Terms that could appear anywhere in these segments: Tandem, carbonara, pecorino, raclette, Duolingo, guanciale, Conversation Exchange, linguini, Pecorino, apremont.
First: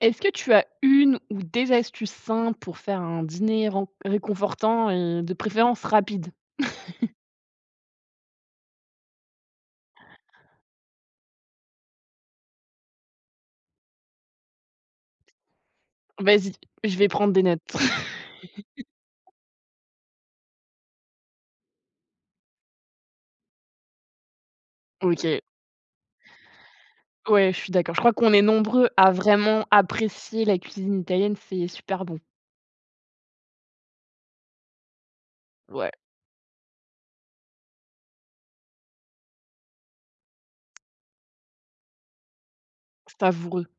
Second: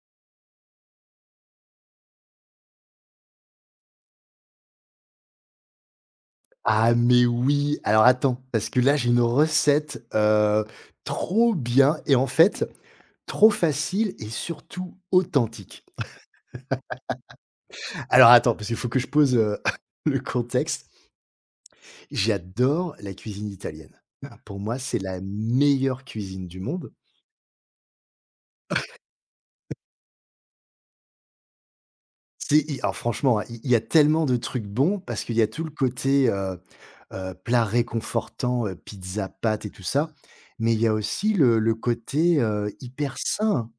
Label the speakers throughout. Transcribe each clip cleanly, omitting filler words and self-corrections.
Speaker 1: Est-ce que tu as une ou des astuces simples pour faire un dîner ren réconfortant et de préférence rapide?
Speaker 2: Ah mais oui! Alors attends, parce que là j'ai une recette, trop bien et en fait, trop facile et surtout authentique.
Speaker 1: Vas-y, je vais prendre des notes.
Speaker 2: Alors attends, parce qu'il faut que je pose, le contexte. J'adore la cuisine italienne. Ah, pour moi, c'est la
Speaker 1: OK,
Speaker 2: meilleure cuisine du monde.
Speaker 1: ouais, je suis d'accord. Je crois qu'on est nombreux à vraiment apprécier la cuisine italienne, c'est super bon.
Speaker 2: C'est i Alors, franchement, hein, il y a tellement de trucs bons parce qu'il y a tout le
Speaker 1: Ouais,
Speaker 2: côté, plat réconfortant, pizza, pâtes et tout ça, mais il y a aussi le côté, hyper
Speaker 1: savoureux.
Speaker 2: sain.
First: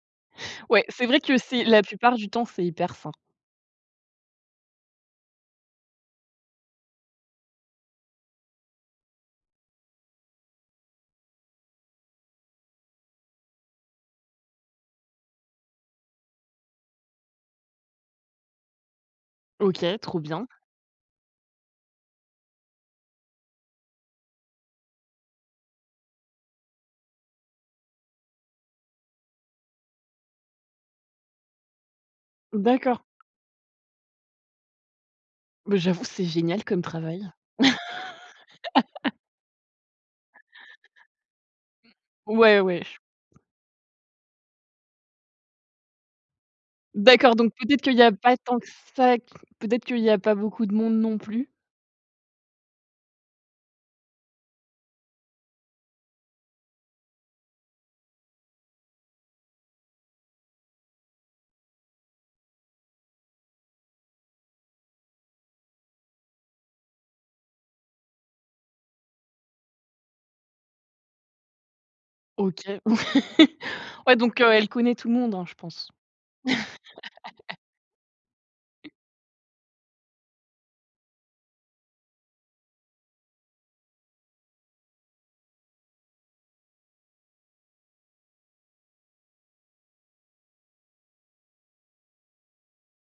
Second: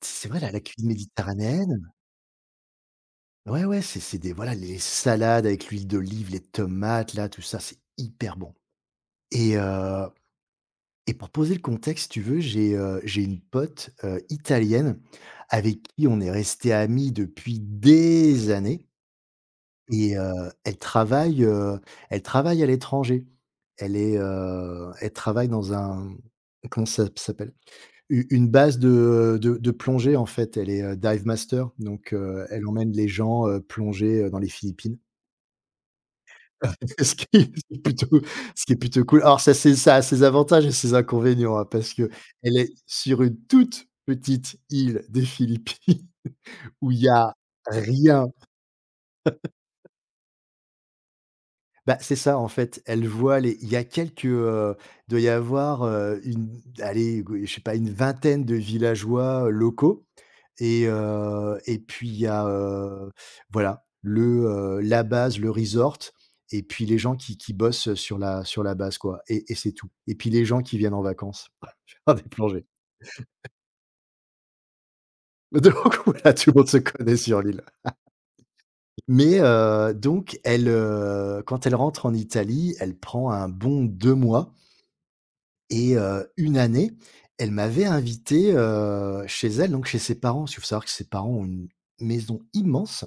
Speaker 2: C'est vrai, la
Speaker 1: Ouais,
Speaker 2: cuisine
Speaker 1: c'est vrai que c'est la
Speaker 2: méditerranéenne.
Speaker 1: plupart du temps, c'est hyper sain.
Speaker 2: Ouais, ouais, c'est des, voilà, les salades avec l'huile d'olive, les tomates là, tout ça, c'est hyper bon. Et et pour poser le contexte, si tu veux, j'ai une pote, italienne avec qui on est resté amis depuis des années.
Speaker 1: OK,
Speaker 2: et
Speaker 1: trop bien.
Speaker 2: heu, elle travaille, heu, elle travaille à l'étranger. Elle travaille dans un, comment ça s'appelle? U Une base de plongée en fait. Elle est, dive master, donc elle emmène
Speaker 1: D'accord.
Speaker 2: les gens, plonger, dans les Philippines.
Speaker 1: Bah, j'avoue, c'est génial comme
Speaker 2: Ce qui
Speaker 1: travail.
Speaker 2: est ce qui est plutôt ce qui est plutôt cool. Alors ça a ses avantages et ses inconvénients, hein, parce que elle
Speaker 1: Ouais,
Speaker 2: est
Speaker 1: ouais.
Speaker 2: sur une toute petite île des Philippines où il y a
Speaker 1: D'accord, donc peut-être qu'il y a
Speaker 2: rien.
Speaker 1: pas tant que ça, peut-être qu'il y a pas beaucoup de monde non plus?
Speaker 2: Bah, c'est ça, en fait, elle voit les il y a quelques, doit y avoir, une, allez, je sais pas, une vingtaine de villageois, locaux. Et puis il y a, voilà, la base, le resort, et puis les gens qui bossent sur la base, quoi, et c'est tout, et puis les gens qui viennent en vacances faire des
Speaker 1: OK.
Speaker 2: plongées.
Speaker 1: Ouais, donc elle connaît tout le monde, hein, je
Speaker 2: Donc
Speaker 1: pense?
Speaker 2: voilà, tout le monde se connaît sur l'île. Mais donc elle, quand elle rentre en Italie, elle prend un bon 2 mois. Et une année, elle m'avait invité, chez elle, donc chez ses parents. Il faut savoir que ses parents ont une maison immense.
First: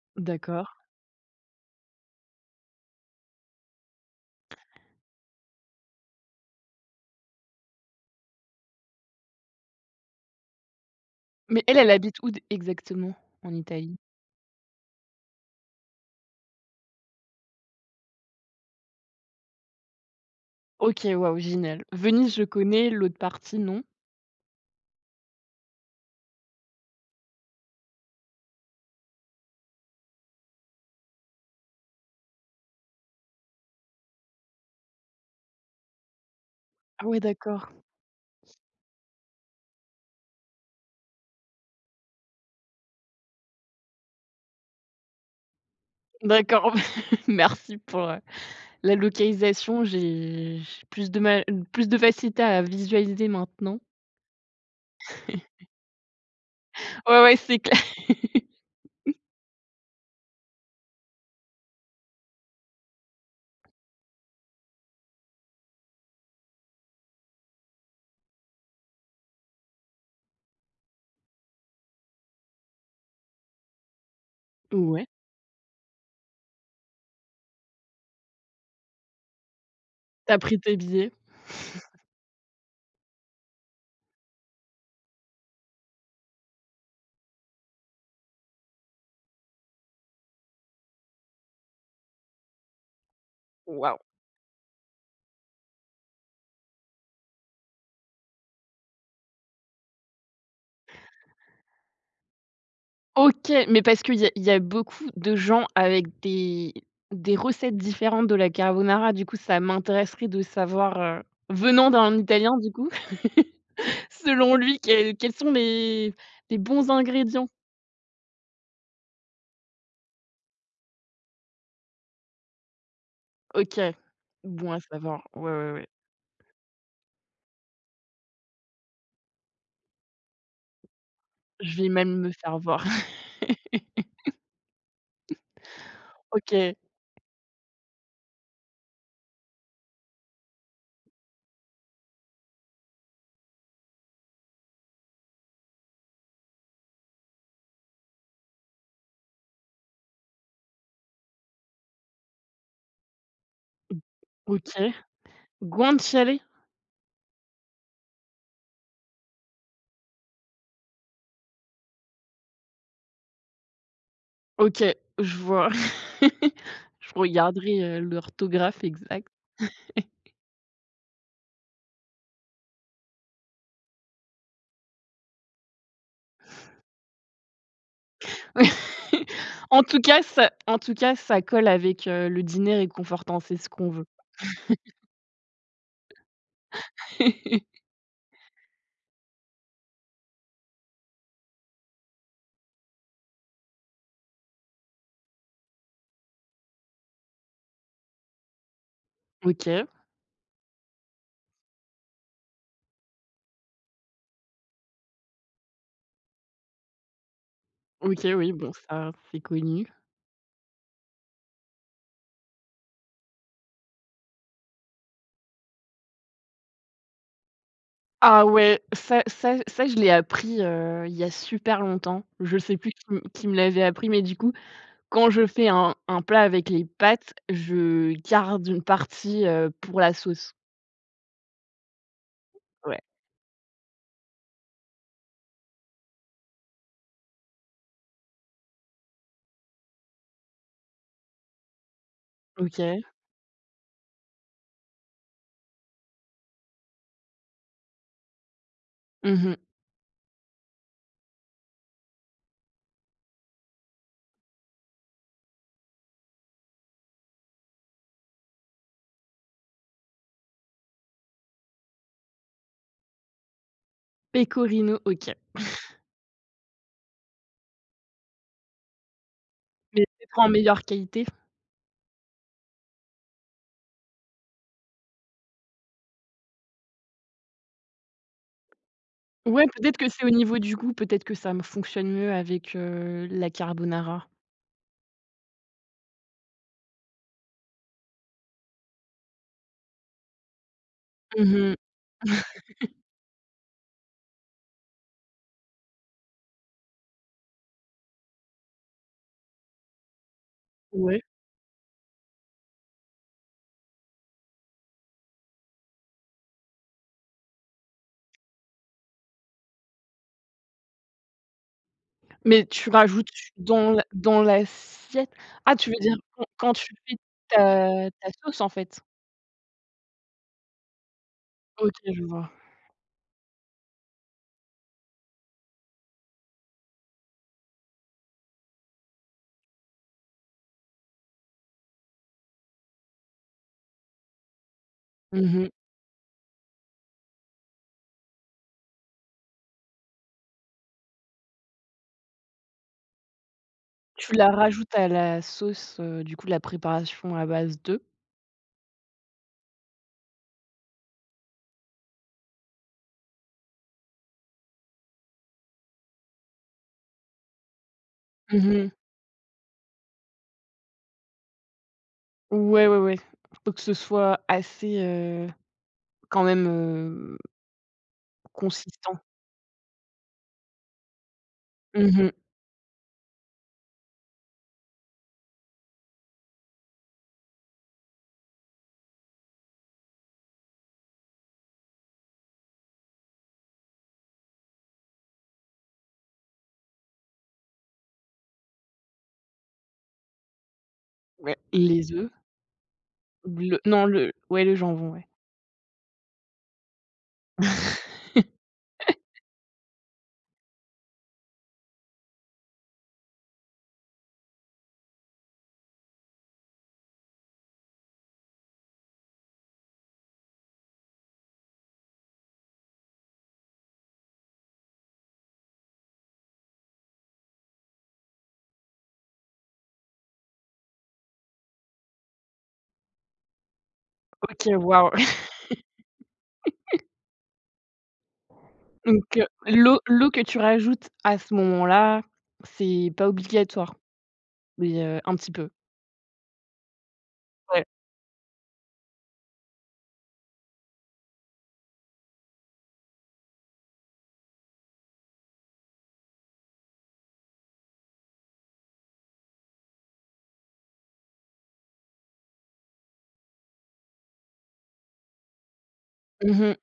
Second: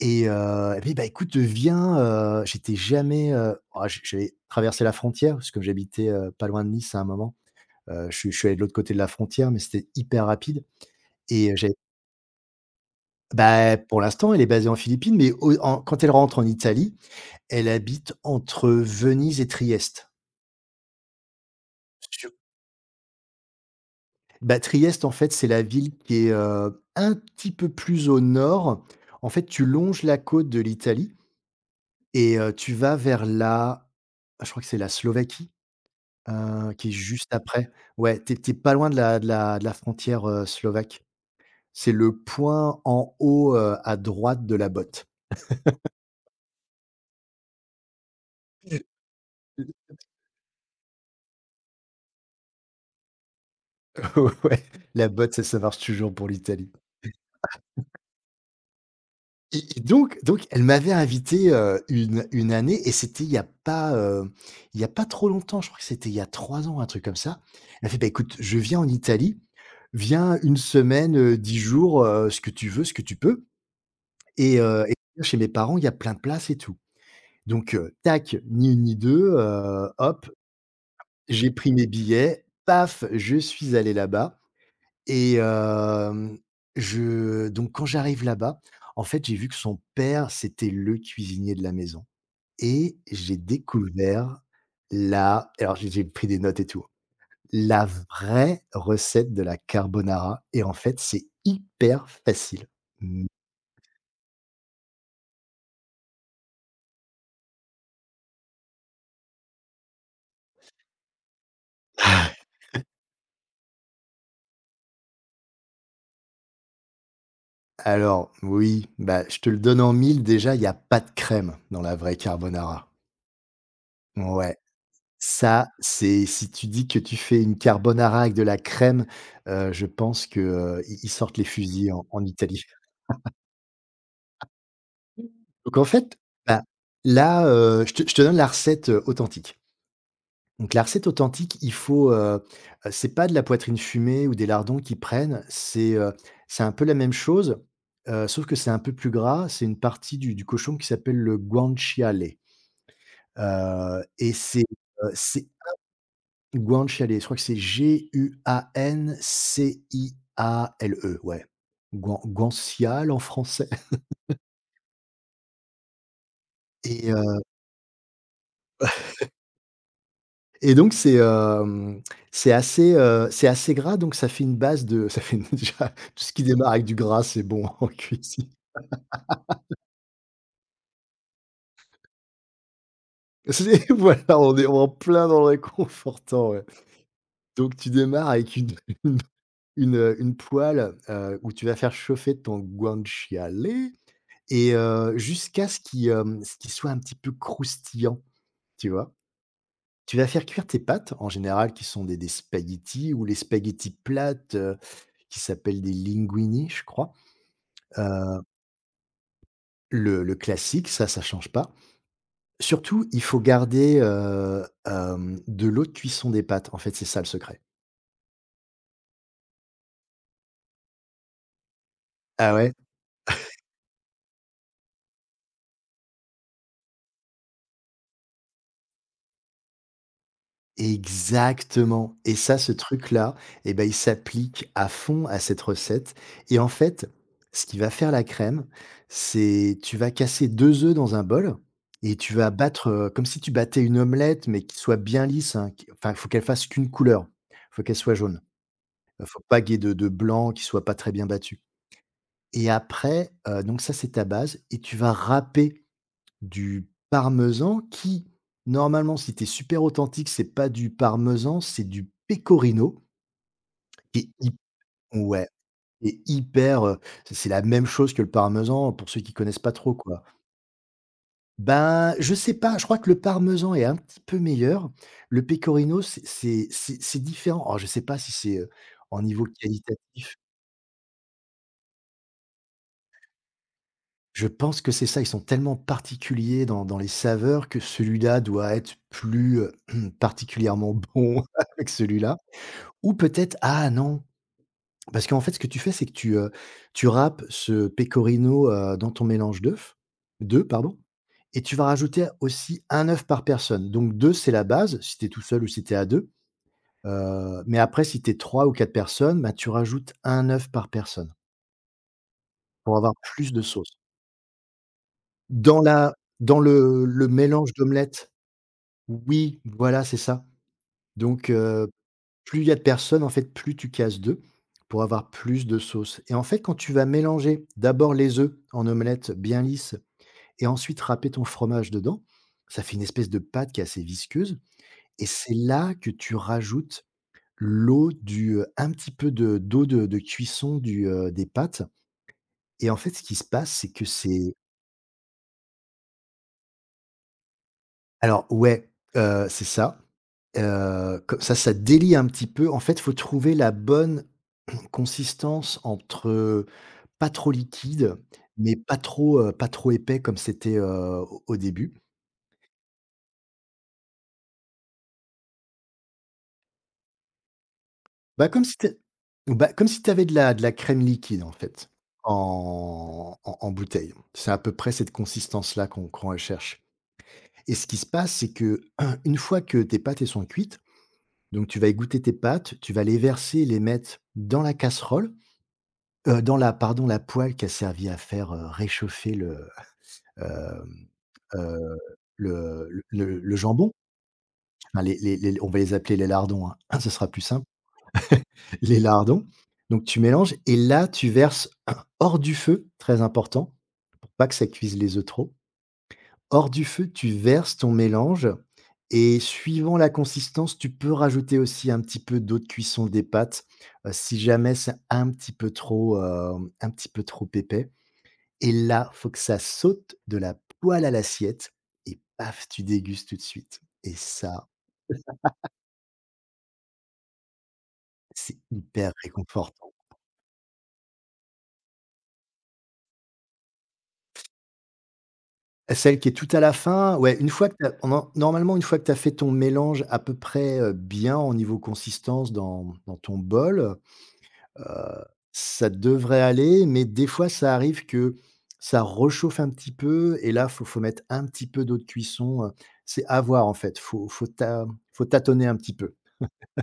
Speaker 2: Et
Speaker 1: D'accord.
Speaker 2: heu et puis, bah, écoute, viens, j'étais jamais, oh, j'avais traversé la frontière parce que j'habitais, pas loin de Nice à un moment. Je suis allé de l'autre côté de la frontière, mais c'était hyper rapide et
Speaker 1: Mais
Speaker 2: j'avais
Speaker 1: elle, elle habite où d exactement en
Speaker 2: bah,
Speaker 1: Italie?
Speaker 2: pour l'instant, elle est basée en Philippines, mais au en quand elle rentre en Italie, elle habite entre Venise et Trieste.
Speaker 1: OK, waouh, génial. Venise,
Speaker 2: Sup
Speaker 1: je connais, l'autre partie, non.
Speaker 2: Bah, Trieste, en fait, c'est la ville qui est, un petit peu plus au nord. En fait, tu longes la côte de l'Italie et tu vas vers la je crois que c'est la Slovaquie. Qui est
Speaker 1: Ah ouais,
Speaker 2: juste
Speaker 1: d'accord.
Speaker 2: après. Ouais, tu es pas loin de la frontière, slovaque. C'est le point en haut, à droite de la botte.
Speaker 1: D'accord. Merci pour, la localisation. J'ai plus de mal plus de facilité à visualiser maintenant.
Speaker 2: Ouais, la botte, ça marche toujours pour l'Italie.
Speaker 1: Ouais, ouais, c'est clair.
Speaker 2: Et donc elle m'avait invité, une année, et c'était il y a pas trop longtemps, je crois que c'était il y a 3 ans, un truc comme ça. Elle fait: «Bah, écoute, je viens en Italie, viens une semaine, 10 jours, ce que tu veux, ce que tu peux, et
Speaker 1: Ouais,
Speaker 2: viens chez mes parents, il y a plein de places et tout». Donc tac, ni une ni deux, hop,
Speaker 1: t'as pris tes billets?
Speaker 2: j'ai pris mes billets, paf, je suis allé là-bas et hem, je donc quand j'arrive là-bas, en fait, j'ai vu que son père, c'était le cuisinier de la maison, et j'ai
Speaker 1: Waouh!
Speaker 2: découvert, la alors, j'ai pris des notes et tout, la vraie recette de la carbonara, et en fait, c'est hyper facile. Mmh.
Speaker 1: OK, mais parce qu'il y a beaucoup de gens avec des recettes différentes de la carbonara, du coup, ça m'intéresserait de savoir, venant d'un Italien, du coup, selon lui, quels quels sont les bons ingrédients?
Speaker 2: Alors oui, bah, je te le donne en mille, déjà, il y a pas de crème dans la vraie carbonara.
Speaker 1: OK,
Speaker 2: Ouais,
Speaker 1: bon à savoir. Ouais,
Speaker 2: ça,
Speaker 1: ouais, ouais.
Speaker 2: c'est si tu dis que tu fais une carbonara avec de la crème, je pense que, ils sortent les
Speaker 1: Je vais
Speaker 2: fusils en
Speaker 1: même me faire
Speaker 2: Italie.
Speaker 1: voir.
Speaker 2: Donc en fait, bah,
Speaker 1: OK,
Speaker 2: là, je te donne la recette, authentique. Donc la recette authentique, il faut, c'est pas de la poitrine fumée ou des lardons qu'ils prennent, c'est un peu la même chose, sauf que c'est un peu plus gras. C'est une partie du cochon qui s'appelle le guanciale, et c'est,
Speaker 1: OK.
Speaker 2: heu, c'est
Speaker 1: Guanciale?
Speaker 2: Guanciale, je crois que c'est guanciale, ouais. Guanciale en français.
Speaker 1: OK, je vois.
Speaker 2: et
Speaker 1: Je
Speaker 2: heu
Speaker 1: regarderai, l'orthographe exacte.
Speaker 2: et donc c'est, c'est assez gras, donc ça fait une base de, ça fait une, déjà, tout ce qui démarre avec du gras, c'est bon en cuisine.
Speaker 1: Oui. En tout cas, ça en tout cas, ça colle avec, le dîner réconfortant, c'est ce qu'on
Speaker 2: C'est
Speaker 1: veut.
Speaker 2: voilà, on est en plein dans le réconfortant, ouais. Donc tu démarres avec une une une poêle, où tu vas faire chauffer ton guanciale et jusqu'à ce qu'il, ce qu'il soit un petit peu croustillant. Tu vois?
Speaker 1: OK,
Speaker 2: Tu vas faire cuire tes pâtes, en général, qui sont des spaghettis ou les spaghettis plates, qui s'appellent des linguini, je crois.
Speaker 1: OK,
Speaker 2: Heu,
Speaker 1: oui, bon, ça, c'est connu.
Speaker 2: le classique, ça change pas. Surtout, il faut garder, de l'eau de cuisson des pâtes. En fait, c'est ça le secret.
Speaker 1: Ah ouais, ça ça ça, je l'ai appris, il y a super longtemps.
Speaker 2: Ah
Speaker 1: Je
Speaker 2: ouais?
Speaker 1: sais plus qui m qui me l'avait appris, mais du coup, quand je fais un plat avec les pâtes, je garde une partie, pour la sauce.
Speaker 2: Exactement, et ça, ce
Speaker 1: Ouais.
Speaker 2: truc-là, eh ben, il s'applique à fond à cette recette, et en fait, ce qui va faire la crème, c'est tu vas casser 2 œufs dans un bol et tu vas battre,
Speaker 1: OK.
Speaker 2: comme si tu battais une omelette, mais qui soit bien lisse, hein, qui, enfin, il faut qu'elle fasse qu'une couleur. Il faut qu'elle soit jaune. Faut
Speaker 1: Mmh.
Speaker 2: pas qu'il y ait de blanc qui soit pas très bien battu, et après, donc ça, c'est ta base, et tu vas râper du parmesan qui, normalement, si t'es super authentique, c'est pas du parmesan, c'est du pecorino qui est hy
Speaker 1: Pecorino, OK.
Speaker 2: ouais, qui est hyper, c'est la même chose que le parmesan pour ceux qui connaissent pas trop,
Speaker 1: Mais
Speaker 2: quoi.
Speaker 1: peut en meilleure qualité.
Speaker 2: Ben, je sais pas, je crois que le parmesan est un petit peu meilleur. Le pecorino, c'est différent. Alors je sais pas si c'est, en niveau
Speaker 1: Ouais, peut-être que c'est au
Speaker 2: qualitatif.
Speaker 1: niveau du goût, peut-être que ça me fonctionne mieux avec, la carbonara.
Speaker 2: Je pense que c'est ça, ils sont tellement particuliers dans les saveurs que celui-là doit être plus, particulièrement bon
Speaker 1: Mmh mh.
Speaker 2: avec celui-là. Ou peut-être, ah non, parce qu'en fait, ce que tu fais, c'est que tu râpes ce pecorino, dans ton mélange d'œufs, pardon,
Speaker 1: Ouais.
Speaker 2: et tu vas rajouter aussi un œuf par personne. Donc deux, c'est la base, si tu es tout seul ou si tu es à deux, mais après, si tu es 3 ou 4 personnes, bah, tu rajoutes un œuf par personne
Speaker 1: Mais tu
Speaker 2: pour avoir
Speaker 1: rajoutes
Speaker 2: plus de
Speaker 1: dans
Speaker 2: sauce.
Speaker 1: la dans l'assiette? Ah,
Speaker 2: Dans
Speaker 1: tu veux dire
Speaker 2: la
Speaker 1: quand
Speaker 2: dans
Speaker 1: quand tu
Speaker 2: le
Speaker 1: fais
Speaker 2: le mélange
Speaker 1: ta ta
Speaker 2: d'omelette.
Speaker 1: sauce, en fait?
Speaker 2: Oui, voilà, c'est ça. Donc
Speaker 1: OK, je vois.
Speaker 2: plus il y a de personnes, en fait, plus tu casses d'œufs pour avoir plus de sauce, et en fait, quand tu vas mélanger d'abord les œufs en omelette bien lisse et ensuite râper ton fromage dedans, ça fait une espèce de pâte qui est assez visqueuse, et c'est
Speaker 1: Mmh mh.
Speaker 2: là que tu rajoutes l'eau un petit peu de d'eau de cuisson des pâtes, et en fait, ce qui se passe, c'est que
Speaker 1: Tu la
Speaker 2: c'est
Speaker 1: rajoutes à la sauce, du coup, la préparation à base de?
Speaker 2: alors, ouais, c'est ça, co ça délie un petit peu. En fait, il faut trouver la bonne consistance entre, pas trop liquide,
Speaker 1: Mmh
Speaker 2: mais
Speaker 1: mh.
Speaker 2: pas trop, pas trop épais comme c'était, au début.
Speaker 1: Ouais, ouais, ouais. Faut que ce soit assez, quand même,
Speaker 2: Bah, comme si tu
Speaker 1: consistant.
Speaker 2: bah, comme si avais de la crème liquide, en fait,
Speaker 1: Mmh mh.
Speaker 2: en bouteille. C'est à peu près cette consistance-là qu'on recherche, et ce qui se passe, c'est que, une fois que tes pâtes, elles sont cuites, donc tu vas égoutter tes pâtes, tu vas les verser, les mettre dans la casserole, dans la pardon, la poêle qui a servi à faire, réchauffer le, hem,
Speaker 1: Ouais.
Speaker 2: heu,
Speaker 1: Les œufs,
Speaker 2: le
Speaker 1: le
Speaker 2: jambon.
Speaker 1: non, le ouais, le
Speaker 2: Enfin,
Speaker 1: jambon, ouais.
Speaker 2: les on va les appeler les lardons, hein, ce sera plus simple. Les lardons, donc tu mélanges, et là, tu verses hors du feu, très important, pour pas que ça cuise les œufs trop. Hors du feu, tu verses ton mélange, et suivant la consistance, tu peux rajouter aussi un petit peu d'eau de cuisson des pâtes, si jamais c'est un petit peu trop, un petit peu trop épais, et là, faut que ça saute de la poêle à l'assiette et paf, tu dégustes tout de suite, et ça,
Speaker 1: OK, waouh.
Speaker 2: c'est hyper
Speaker 1: Donc
Speaker 2: réconfortant.
Speaker 1: l'eau l'eau que tu rajoutes à ce moment-là, c'est pas obligatoire, mais un petit peu.
Speaker 2: Celle qui est tout à la fin? Ouais, une fois que
Speaker 1: Ouais.
Speaker 2: tu en normalement, une fois que tu as fait ton mélange à peu près, bien en niveau consistance dans ton bol, heu, ça devrait aller, mais des fois, ça arrive que ça rechauffe un petit peu et là, faut mettre un petit peu d'eau de cuisson, c'est à voir, en fait, faut tâtonner un petit peu.
Speaker 1: Mmh mh.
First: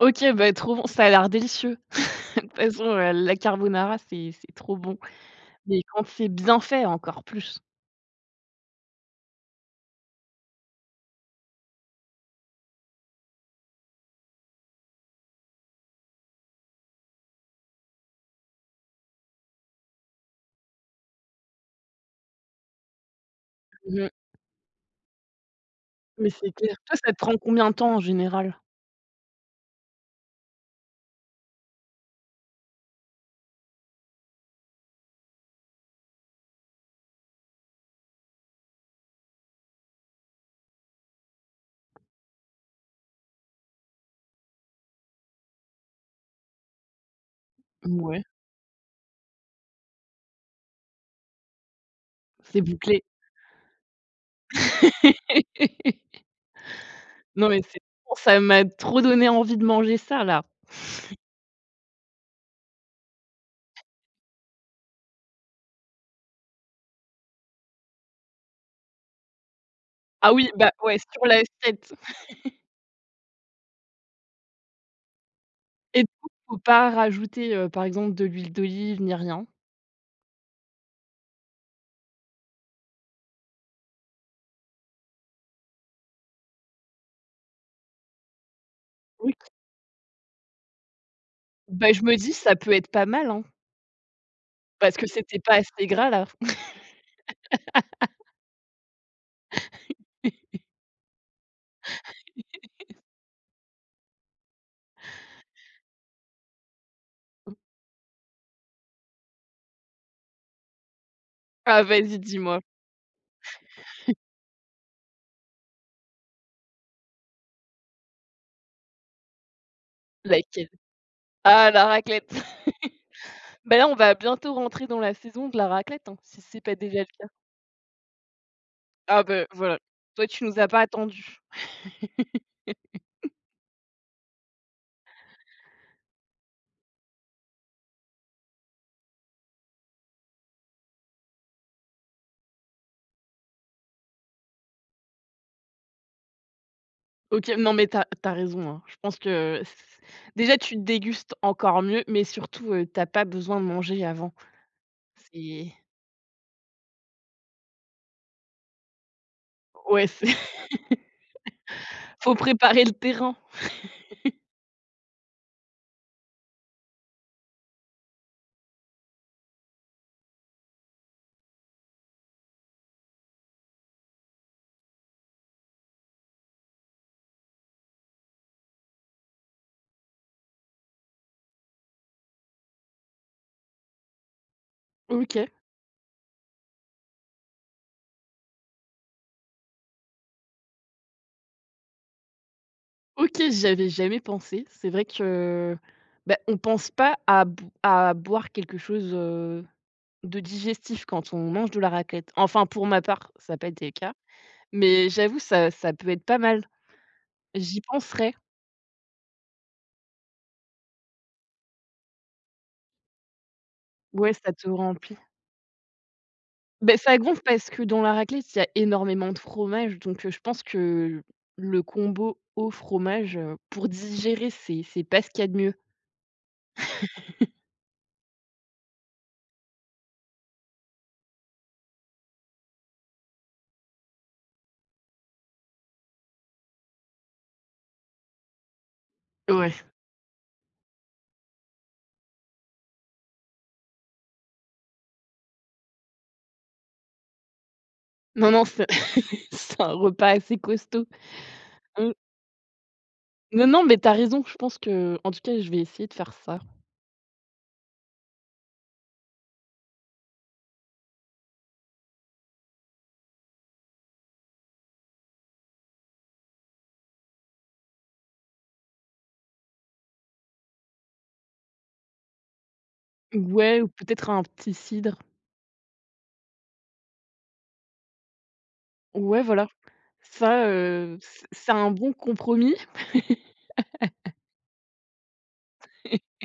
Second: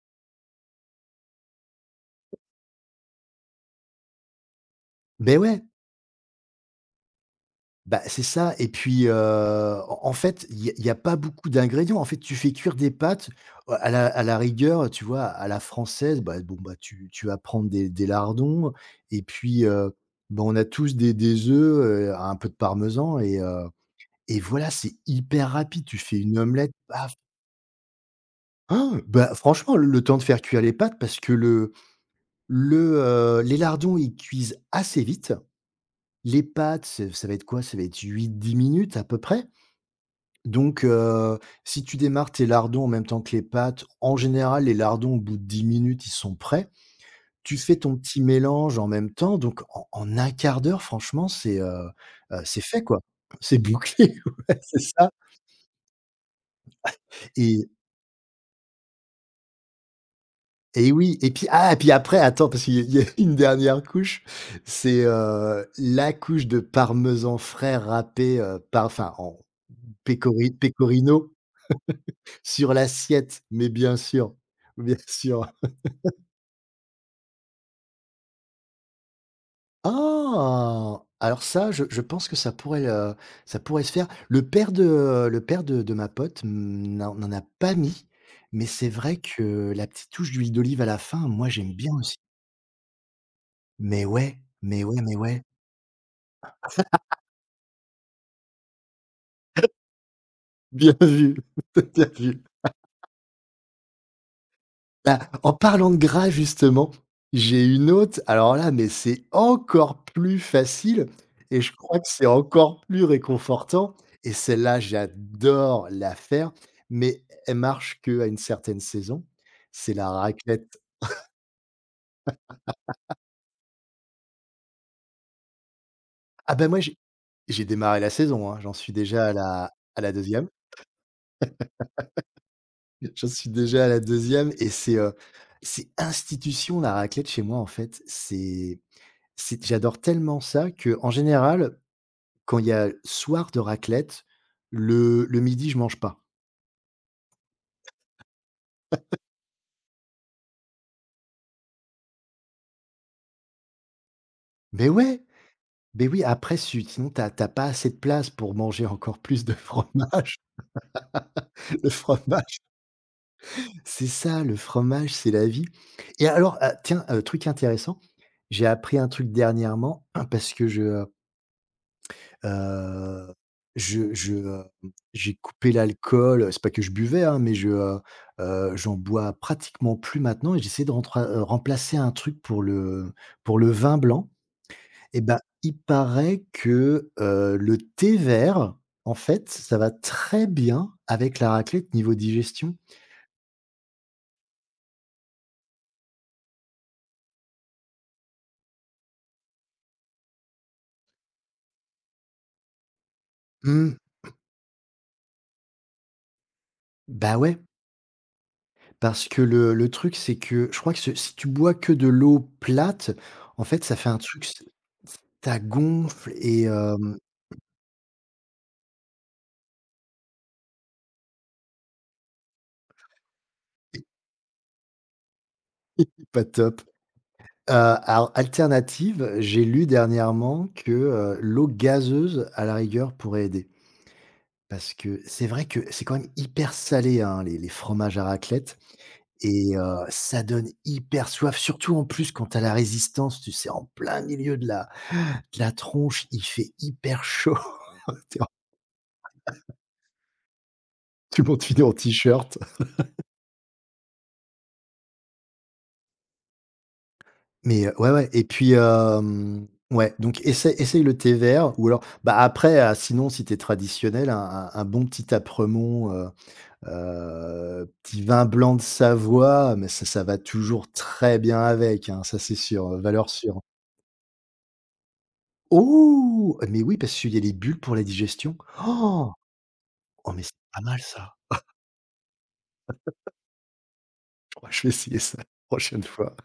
Speaker 1: OK, bah, trop bon, ça a l'air délicieux. De toute façon, la carbonara, c'est trop bon,
Speaker 2: Mais ouais!
Speaker 1: mais quand c'est bien fait, encore plus.
Speaker 2: Bah, c'est ça et puis, en fait, il y a y a pas beaucoup d'ingrédients. En fait, tu fais cuire des pâtes, à la rigueur, tu vois, à la française, bah, bon, bah, tu vas prendre des lardons et puis, bah, on a tous des œufs, un peu de parmesan
Speaker 1: Mmh.
Speaker 2: et voilà, c'est hyper rapide. Tu fais
Speaker 1: Mais
Speaker 2: une
Speaker 1: c'est
Speaker 2: omelette,
Speaker 1: clair. Toi, ça
Speaker 2: paf,
Speaker 1: te prend combien de temps en général?
Speaker 2: han! Bah, franchement, le temps de faire cuire les pâtes parce que le, les lardons, ils cuisent assez vite. Les pâtes, ça va être quoi? Ça va être 8 10 minutes à peu près. Donc, si tu démarres tes lardons en même temps que les pâtes, en général, les lardons, au bout de 10 minutes, ils sont prêts. Tu fais ton
Speaker 1: Mouais,
Speaker 2: petit mélange en même temps, donc en 1/4 d'heure, franchement,
Speaker 1: c'est
Speaker 2: c'est fait, quoi.
Speaker 1: bouclé.
Speaker 2: C'est bouclé, ouais, c'est ça
Speaker 1: Non mais
Speaker 2: et
Speaker 1: c'est bon, ça m'a trop donné envie de manger ça là.
Speaker 2: et oui et puis ah, et puis après, attends, parce qu'il y a une dernière couche, c'est, la couche de parmesan frais râpé, par enfin, en
Speaker 1: Ah oui,
Speaker 2: pécori
Speaker 1: bah, ouais, sur
Speaker 2: pecorino
Speaker 1: l'assiette.
Speaker 2: sur l'assiette, mais bien sûr, bien sûr.
Speaker 1: Et du faut pas rajouter, par exemple, de l'huile d'olive ni rien?
Speaker 2: Ah! Alors ça, je pense que ça pourrait se faire. Le père de ma pote, mmh, n'en a pas mis, mais c'est vrai
Speaker 1: Oui.
Speaker 2: que la petite touche d'huile d'olive à la fin, moi, j'aime
Speaker 1: Bah,
Speaker 2: bien
Speaker 1: je me
Speaker 2: aussi.
Speaker 1: dis: «Ça peut être pas mal, hein»,
Speaker 2: Mais ouais, mais
Speaker 1: parce
Speaker 2: ouais,
Speaker 1: que
Speaker 2: mais
Speaker 1: c'était
Speaker 2: ouais.
Speaker 1: pas assez gras là.
Speaker 2: Bien vu, bien vu. Bah, en parlant de gras justement, j'ai une autre. Alors là, mais c'est encore plus facile et je
Speaker 1: Ah
Speaker 2: crois que
Speaker 1: vas-y,
Speaker 2: c'est
Speaker 1: dis-moi.
Speaker 2: encore plus réconfortant et celle-là, j'adore la faire, mais elle marche qu'à une certaine saison. C'est la
Speaker 1: Laquelle?
Speaker 2: raclette.
Speaker 1: Ah la raclette. Bah, là, on va bientôt rentrer dans la saison de la raclette, hein, si
Speaker 2: Ah
Speaker 1: c'est
Speaker 2: ben
Speaker 1: pas
Speaker 2: moi, j'ai
Speaker 1: déjà le cas.
Speaker 2: j'ai démarré la saison, hein, j'en suis
Speaker 1: Ah
Speaker 2: déjà à
Speaker 1: bah,
Speaker 2: la
Speaker 1: voilà.
Speaker 2: à la
Speaker 1: Toi, tu
Speaker 2: deuxième.
Speaker 1: nous as pas attendus.
Speaker 2: J'en suis déjà à la deuxième et c'est institution la raclette chez moi, en fait. C'est J'adore tellement ça que en général, quand il y a soir de raclette, le midi, je mange pas.
Speaker 1: OK, non, mais tu as raison, hein. Je pense que c déjà, tu dégustes encore mieux, mais surtout, tu as pas besoin de manger avant.
Speaker 2: Mais ouais,
Speaker 1: C'est
Speaker 2: mais oui, après si sinon tu as pas assez de place pour manger encore plus de
Speaker 1: ouais, c'est
Speaker 2: fromage. Le
Speaker 1: faut
Speaker 2: fromage,
Speaker 1: préparer le terrain.
Speaker 2: c'est ça, le fromage, c'est la vie. Et alors, ah tiens, truc intéressant, j'ai appris un truc dernièrement hein, parce que heu, je, j'ai coupé l'alcool, c'est pas que je buvais, hein, mais j'en bois pratiquement plus maintenant et j'essaie de rentra remplacer un truc pour le vin blanc. Et ben,
Speaker 1: OK.
Speaker 2: il paraît que, le thé vert, en fait, ça va très bien avec la raclette niveau digestion.
Speaker 1: OK, j'y avais jamais pensé. C'est vrai que, ben on pense pas à b à boire quelque chose, de digestif quand on mange de la raclette. Enfin, pour ma part, ça a pas été le
Speaker 2: Mmh,
Speaker 1: cas, mais j'avoue ça ça peut être pas mal.
Speaker 2: bah, ouais,
Speaker 1: J'y penserai.
Speaker 2: parce que le truc, c'est que je crois que ce si tu bois que de l'eau plate, en fait, ça fait un
Speaker 1: Ouais,
Speaker 2: truc
Speaker 1: ça
Speaker 2: s
Speaker 1: te remplit.
Speaker 2: ça gonfle et
Speaker 1: Ben ça
Speaker 2: hem,
Speaker 1: gonfle parce que dans la raclette, il y a énormément de fromage, donc je pense que le combo au fromage, pour digérer, c'est pas ce qu'il y a de mieux.
Speaker 2: pas top. Heu, alors alternative, j'ai lu dernièrement que, l'eau gazeuse, à la rigueur, pourrait aider. Parce que c'est vrai que c'est quand même hyper salé, hein, les fromages à raclette
Speaker 1: Ouais.
Speaker 2: et ça donne hyper soif, surtout en plus quand tu la résistance, tu sais, en plein milieu de la tronche, il fait hyper chaud, tu es en
Speaker 1: Non, non, c'est c'est un repas assez costaud.
Speaker 2: tout le monde finit en
Speaker 1: Mmh.
Speaker 2: t-shirt.
Speaker 1: Non, non, mais t'as raison, je pense que en tout cas, je vais essayer de faire ça.
Speaker 2: Mais ouais, ouais et puis, hem, ouais, donc essaye le thé vert ou alors, bah, après, sinon si t'es traditionnel, un bon petit apremont, heu, petit vin blanc de Savoie, mais ça va toujours très bien avec, hein, ça c'est sûr, valeur sûre.
Speaker 1: Ouais, ou peut-être un petit cidre.
Speaker 2: Oh! Mais oui, parce qu'il y a les bulles pour la digestion. Oh!
Speaker 1: Ouais, voilà.
Speaker 2: Oh, mais c'est
Speaker 1: Ça,
Speaker 2: pas mal ça.
Speaker 1: c c'est un bon compromis.
Speaker 2: Je crois que je vais essayer ça la prochaine fois.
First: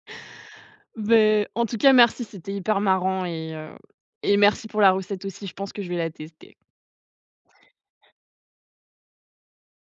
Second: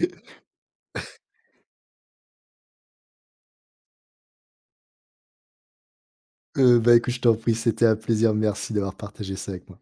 Speaker 1: Mais en tout cas, merci, c'était hyper marrant et merci pour la recette aussi, je pense que je vais la tester.
Speaker 2: Bah, écoute, je t'en prie, c'était un plaisir. Merci d'avoir partagé ça avec moi.